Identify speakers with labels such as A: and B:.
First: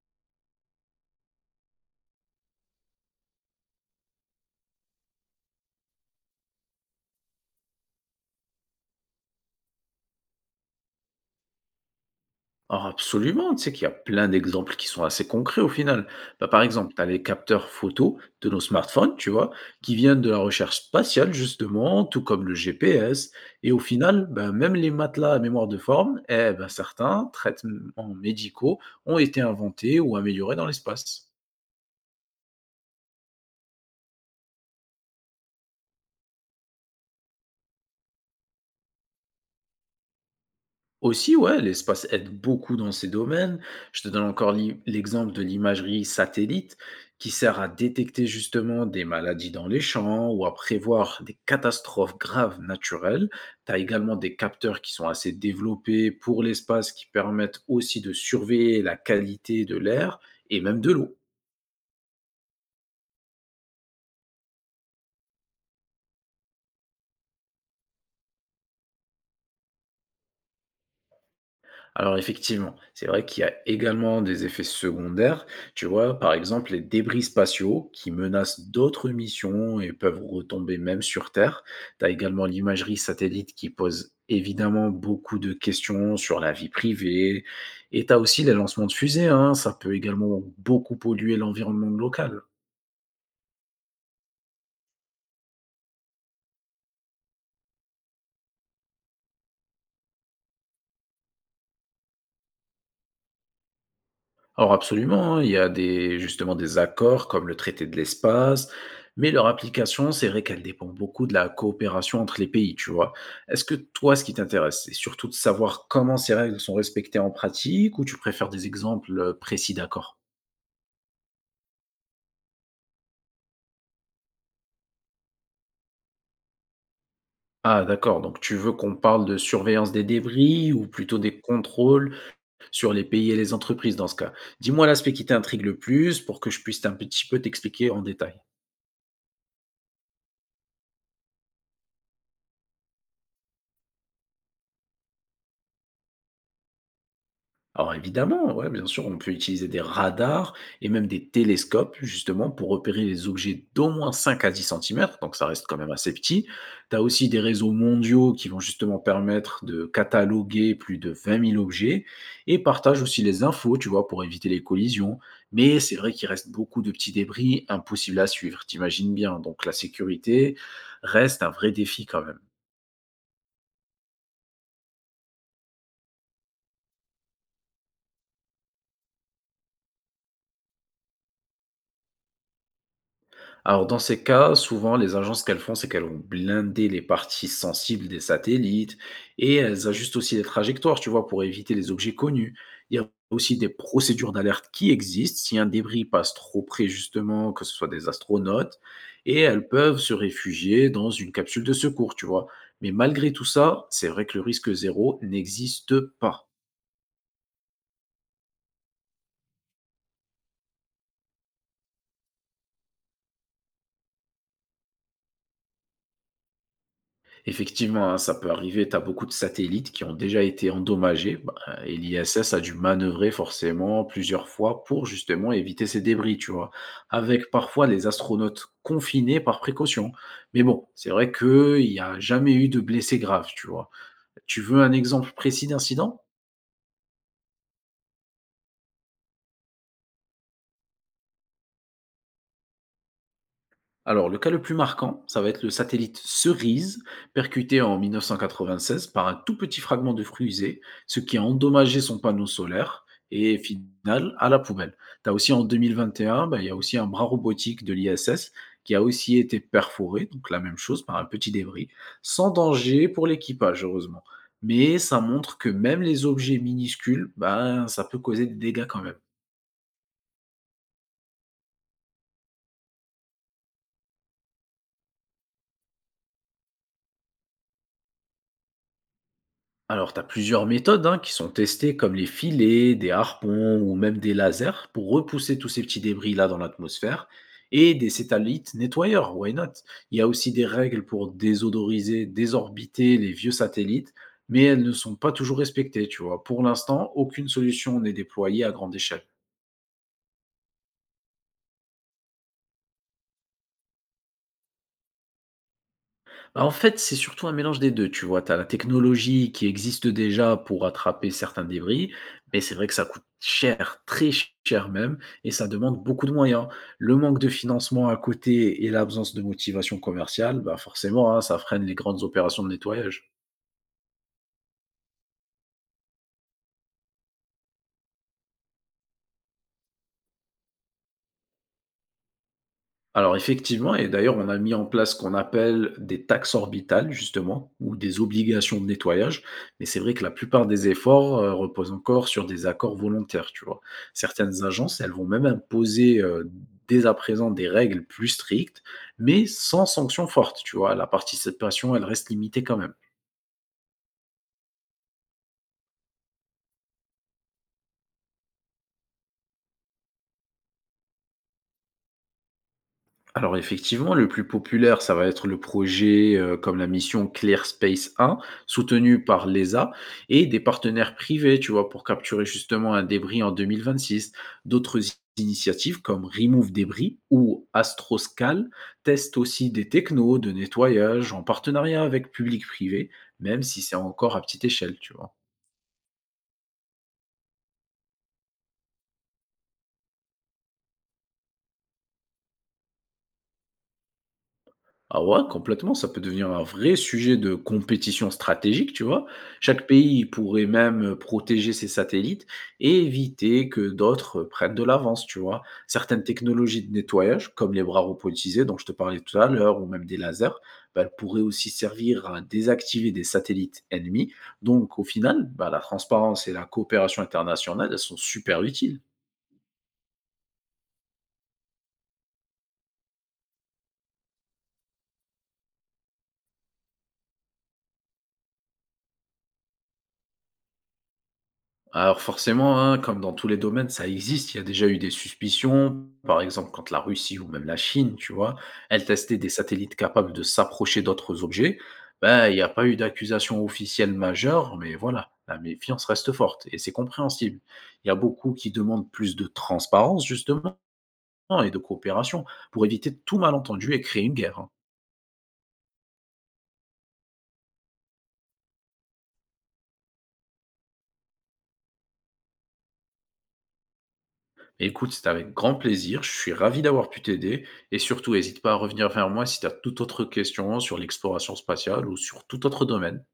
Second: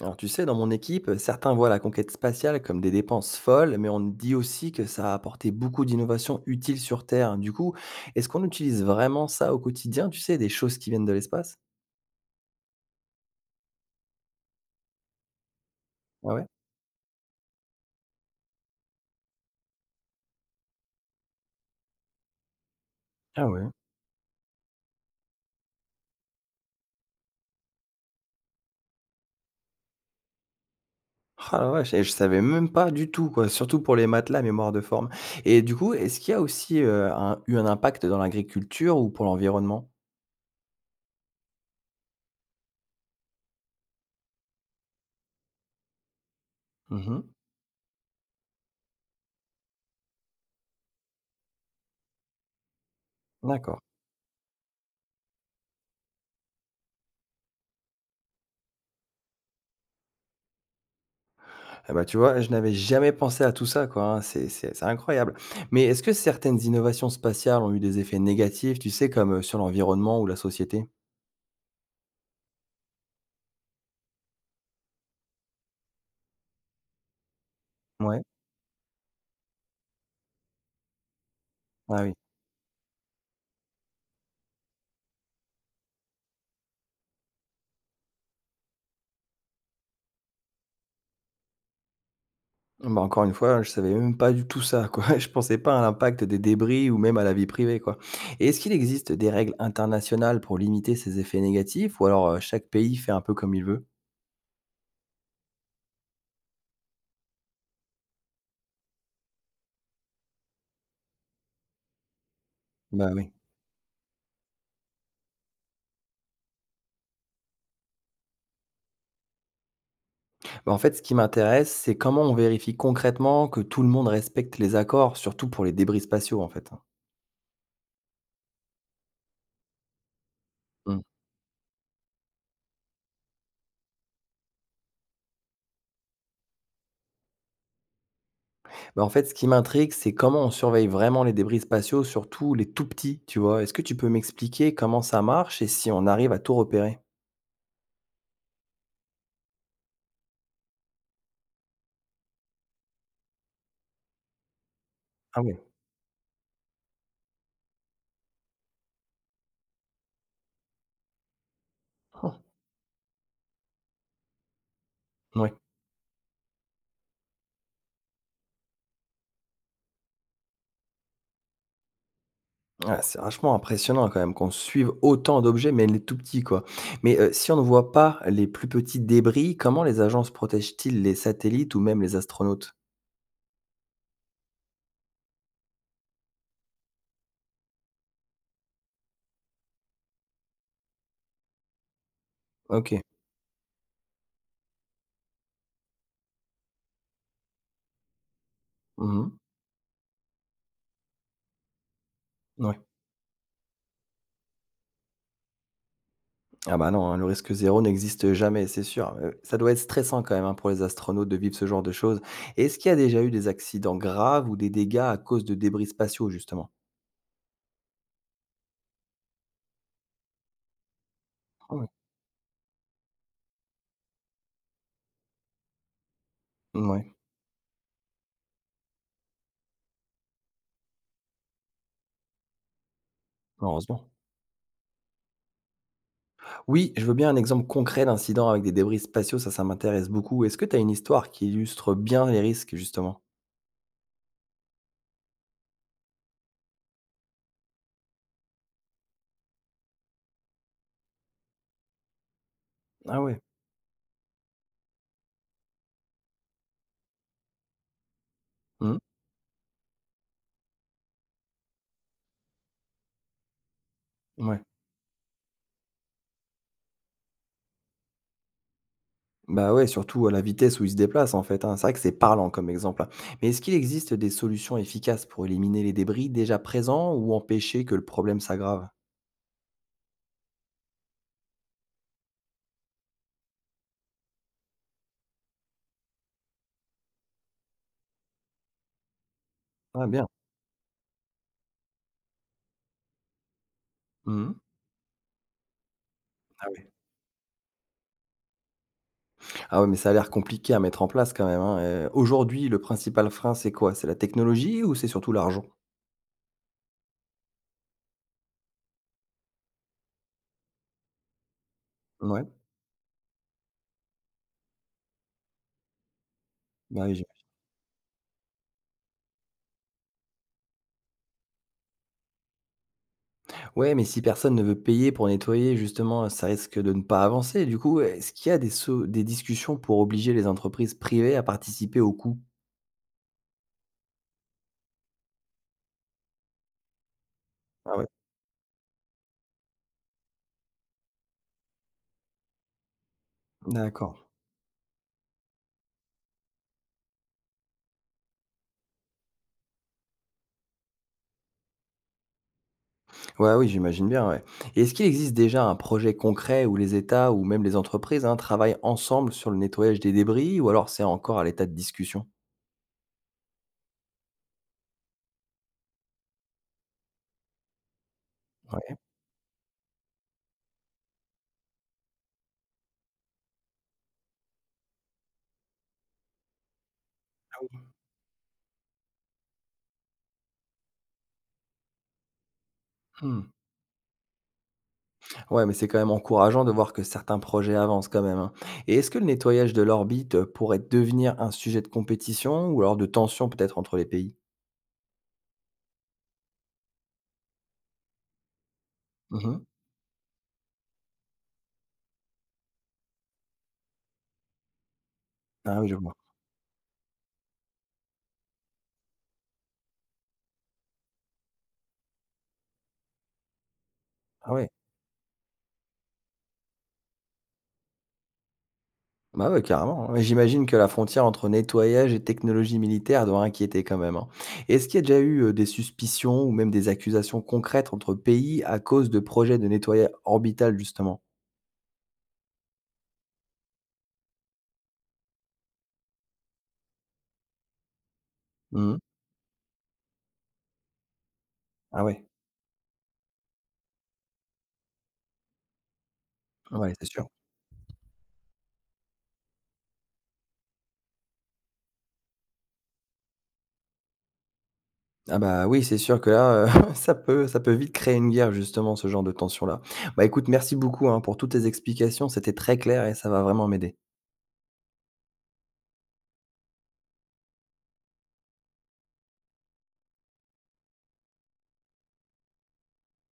A: Alors tu sais, dans mon équipe, certains voient la conquête spatiale comme des dépenses folles, mais on dit aussi que ça a apporté beaucoup d'innovations utiles sur Terre. Du coup, est-ce qu'on utilise vraiment ça au quotidien, tu sais, des choses qui viennent de l'espace.
B: Alors absolument, tu sais qu'il y a plein d'exemples qui sont assez concrets au final.
A: Ah ouais.
B: Bah, par exemple, tu as les capteurs photo de nos smartphones, tu vois, qui viennent de la recherche spatiale justement, tout comme le GPS.
A: Ah ouais,
B: Et au final, bah, même les matelas à mémoire de forme, eh ben, certains traitements médicaux ont été inventés ou améliorés dans l'espace.
A: ah la vache, et je savais même pas du tout, quoi, surtout pour les matelas mémoire de forme. Et du coup, est-ce qu'il y a aussi un- eu un impact dans l'agriculture ou pour l'environnement?
B: Aussi, ouais, l'espace aide beaucoup dans ces domaines. Je te donne encore l'exemple de l'imagerie satellite
A: Mhm.
B: qui sert à détecter justement des maladies dans les champs ou à prévoir des catastrophes graves naturelles. Tu as
A: D'accord.
B: également des capteurs qui sont assez développés pour l'espace qui permettent aussi de surveiller la qualité de l'air et même de l'eau.
A: Ah bah, tu vois, je n'avais jamais pensé à tout ça, quoi, hein, c'est incroyable. Mais est-ce que certaines innovations spatiales ont eu des effets négatifs, tu sais, comme, sur l'environnement ou la société?
B: Alors effectivement, c'est vrai qu'il y a également des effets secondaires. Tu vois, par exemple, les débris spatiaux qui
A: Ouais,
B: menacent d'autres missions et peuvent retomber même sur Terre.
A: ah
B: Tu as
A: oui.
B: également l'imagerie satellite qui pose évidemment beaucoup de questions sur la vie privée. Et tu as aussi les lancements de fusées, hein. Ça peut également beaucoup polluer l'environnement local.
A: Bah, encore une fois, je savais même pas du tout ça, quoi. Je pensais pas à l'impact des débris ou même à la vie privée, quoi. Et est-ce qu'il existe des règles internationales pour limiter ces effets négatifs ou alors, chaque pays fait un peu comme il veut?
B: Alors absolument, hein, il y a des, justement des accords comme le traité de l'espace, mais leur application, c'est vrai qu'elle dépend beaucoup de la coopération entre les pays, tu vois.
A: Bah, oui.
B: Est-ce que toi, ce qui t'intéresse, c'est surtout de savoir comment ces règles sont respectées en pratique ou tu préfères des exemples précis d'accords?
A: Bah, en fait, ce qui m'intéresse, c'est comment on vérifie concrètement que tout le monde respecte les accords, surtout pour les débris spatiaux, en fait, hein?
B: Ah d'accord, donc tu veux qu'on parle de surveillance des débris ou
A: Mmh.
B: plutôt des contrôles sur les pays et les entreprises dans ce cas. Dis-moi l'aspect qui t'intrigue le plus pour que je puisse un petit peu t'expliquer en détail.
A: Bah, en fait, ce qui m'intrigue, c'est comment on surveille vraiment les débris spatiaux, surtout les tout petits, tu vois? Est-ce que tu peux m'expliquer comment ça marche et si on arrive à tout repérer?
B: Alors évidemment, ouais, bien sûr, on peut utiliser des radars et même des télescopes justement pour repérer les objets d'au moins 5 à 10 centimètres. Donc
A: Ah
B: ça
A: oui.
B: reste quand même assez petit. Tu as aussi des réseaux mondiaux qui vont justement permettre de cataloguer plus de 20 000 objets
A: Oh,
B: et partagent aussi les infos, tu vois, pour éviter les collisions.
A: ouais.
B: Mais c'est vrai qu'il reste beaucoup de petits débris impossibles à suivre, t'imagines bien. Donc la sécurité reste un vrai défi quand même.
A: Ouais, ah, c'est vachement impressionnant quand même qu'on suive autant d'objets, mais les tout petits, quoi. Mais si on ne voit pas les plus petits débris, comment les agences protègent-ils les satellites ou même les astronautes?
B: Alors, dans ces cas, souvent, les agences, ce qu'elles font, c'est qu'elles vont blinder les parties sensibles des satellites et elles ajustent aussi les trajectoires, tu vois, pour éviter les objets connus. Il y
A: Ok.
B: a aussi des procédures d'alerte qui existent si un débris passe trop près, justement, que ce soit des astronautes,
A: Mhm.
B: et elles peuvent se réfugier dans une capsule de secours, tu vois.
A: Ouais.
B: Mais malgré tout ça, c'est vrai que le risque zéro n'existe pas.
A: Ah bah non, hein, le risque zéro n'existe jamais, c'est sûr. Ça doit être stressant quand même, hein, pour les astronautes de vivre ce genre de choses. Est-ce qu'il y a déjà eu des accidents graves ou des dégâts à cause de débris spatiaux justement?
B: Effectivement, hein, ça peut arriver, tu as beaucoup de satellites qui ont déjà été endommagés, bah,
A: Ah ouais.
B: et l'ISS a dû manœuvrer forcément plusieurs fois pour justement éviter ces débris, tu vois,
A: Mouais,
B: avec parfois les astronautes confinés par précaution. Mais bon, c'est vrai qu'il n'y a jamais eu de blessés graves, tu vois.
A: heureusement.
B: Tu veux un exemple précis d'incident?
A: Oui, je veux bien un exemple concret d'incident avec des débris spatiaux, ça m'intéresse beaucoup. Est-ce que tu as une histoire qui illustre bien les risques justement?
B: Alors, le cas le plus marquant, ça va être le satellite Cerise, percuté en 1996 par un tout petit fragment de fusée, ce qui a endommagé son panneau solaire
A: Ah ouais.
B: et final à la poubelle. T'as aussi en 2021, bah, il y a aussi un bras robotique de l'ISS qui
A: Mmh.
B: a aussi été perforé, donc la même chose par un petit débris, sans danger pour l'équipage, heureusement.
A: Mouais.
B: Mais ça montre que même les objets minuscules, bah, ça peut causer des dégâts quand même.
A: Bah ouais, surtout à la vitesse où ils se déplacent en fait, hein. C'est vrai que c'est parlant comme exemple, hein. Mais est-ce qu'il existe des solutions efficaces pour éliminer les débris déjà présents ou empêcher que le problème s'aggrave?
B: Alors, tu as plusieurs méthodes, hein, qui sont testées, comme les filets, des harpons ou même des lasers, pour repousser tous ces petits débris-là dans l'atmosphère, et des satellites nettoyeurs, why not.
A: Ah
B: Il y
A: bien.
B: a aussi des règles pour désodoriser, désorbiter les vieux satellites,
A: Mmh.
B: mais elles ne sont pas toujours respectées, tu vois. Pour
A: Ah oui.
B: l'instant, aucune solution n'est déployée à grande échelle.
A: Ah ouais, mais ça a l'air compliqué à mettre en place quand même, hein, aujourd'hui, le principal frein, c'est quoi? C'est la technologie ou c'est surtout l'argent?
B: Bah, en fait, c'est surtout un mélange des deux, tu vois? Tu as la technologie qui existe déjà pour attraper certains débris,
A: Ouais.
B: mais c'est vrai que ça coûte cher, très cher même, et ça demande beaucoup de moyens.
A: Bah oui,
B: Le
A: j'im
B: manque de financement à côté et l'absence de motivation commerciale, bah, forcément, hein, ça freine les grandes opérations de nettoyage.
A: ouais, mais si personne ne veut payer pour nettoyer justement, ça risque de ne pas avancer. Du coup, est-ce qu'il y a des discussions pour obliger les entreprises privées à participer au coût?
B: Alors effectivement, et d'ailleurs, on a mis en place ce qu'on appelle des taxes orbitales, justement, ou
A: Ah ouais,
B: des obligations de nettoyage. Mais c'est vrai que la plupart des efforts reposent encore sur des accords volontaires, tu vois.
A: d'accord.
B: Certaines agences, elles vont même imposer dès à présent des règles plus strictes, mais sans sanction forte, tu vois. La participation, elle reste limitée quand même.
A: Ouais, oui, j'imagine bien, ouais. Et est-ce qu'il existe déjà un projet concret où les États ou même les entreprises, hein, travaillent ensemble sur le nettoyage des débris ou alors c'est encore à l'état de discussion?
B: Alors effectivement, le plus populaire, ça va être le projet comme la mission Clear Space 1,
A: Ouais,
B: soutenu par l'ESA et des partenaires privés, tu vois, pour capturer justement un débris en 2026. D'autres i- initiatives comme Remove Débris
A: ah
B: ou
A: oui.
B: Astroscal testent aussi des technos de nettoyage en partenariat avec public-privé,
A: Mmh.
B: même si c'est encore à petite échelle, tu vois.
A: Ouais, mais c'est quand même encourageant de voir que certains projets avancent quand même, hein. Et est-ce que le nettoyage de l'orbite pourrait devenir un sujet de compétition ou alors de tension peut-être entre les pays?
B: Ah ouais, complètement, ça peut devenir un vrai sujet de compétition stratégique, tu vois?
A: Mmh.
B: Chaque pays pourrait même protéger ses satellites et éviter que d'autres prennent de l'avance, tu vois?
A: Ah oui, je vois.
B: Certaines technologies de nettoyage, comme les bras robotisés dont je te parlais tout à l'heure, ou même des lasers, bah, elles pourraient aussi servir à désactiver des satellites ennemis.
A: Ah ouais.
B: Donc au final, bah, la transparence et la coopération internationale, elles sont super utiles.
A: Bah ouais, carrément, hein. Et j'imagine que la frontière entre nettoyage et technologie militaire doit inquiéter quand même, hein. Et est-ce qu'il y a déjà eu des suspicions ou même des accusations concrètes entre pays à cause de projets de nettoyage orbital justement?
B: Alors forcément, hein, comme dans tous les domaines, ça existe. Il y a déjà eu des suspicions, par exemple quand la Russie ou même la Chine, tu vois,
A: Mmh.
B: elles testaient des satellites capables de s'approcher d'autres objets.
A: Ah ouais,
B: Ben, il n'y a pas eu d'accusation officielle majeure, mais voilà, la méfiance reste forte et c'est
A: ouais, c'est sûr.
B: compréhensible. Il y a beaucoup qui demandent plus de transparence justement et de coopération pour éviter tout malentendu et créer une guerre, hein.
A: Ah bah, oui, c'est sûr que là, ça peut vite créer une guerre justement, ce genre de tension-là. Bah, écoute, merci beaucoup, hein, pour toutes tes explications, c'était très clair et ça va vraiment m'aider.
B: Écoute, c'était avec grand plaisir. Je suis ravi d'avoir pu t'aider. Et surtout, n'hésite pas à revenir vers moi si tu as toute autre question sur l'exploration spatiale ou sur tout autre domaine.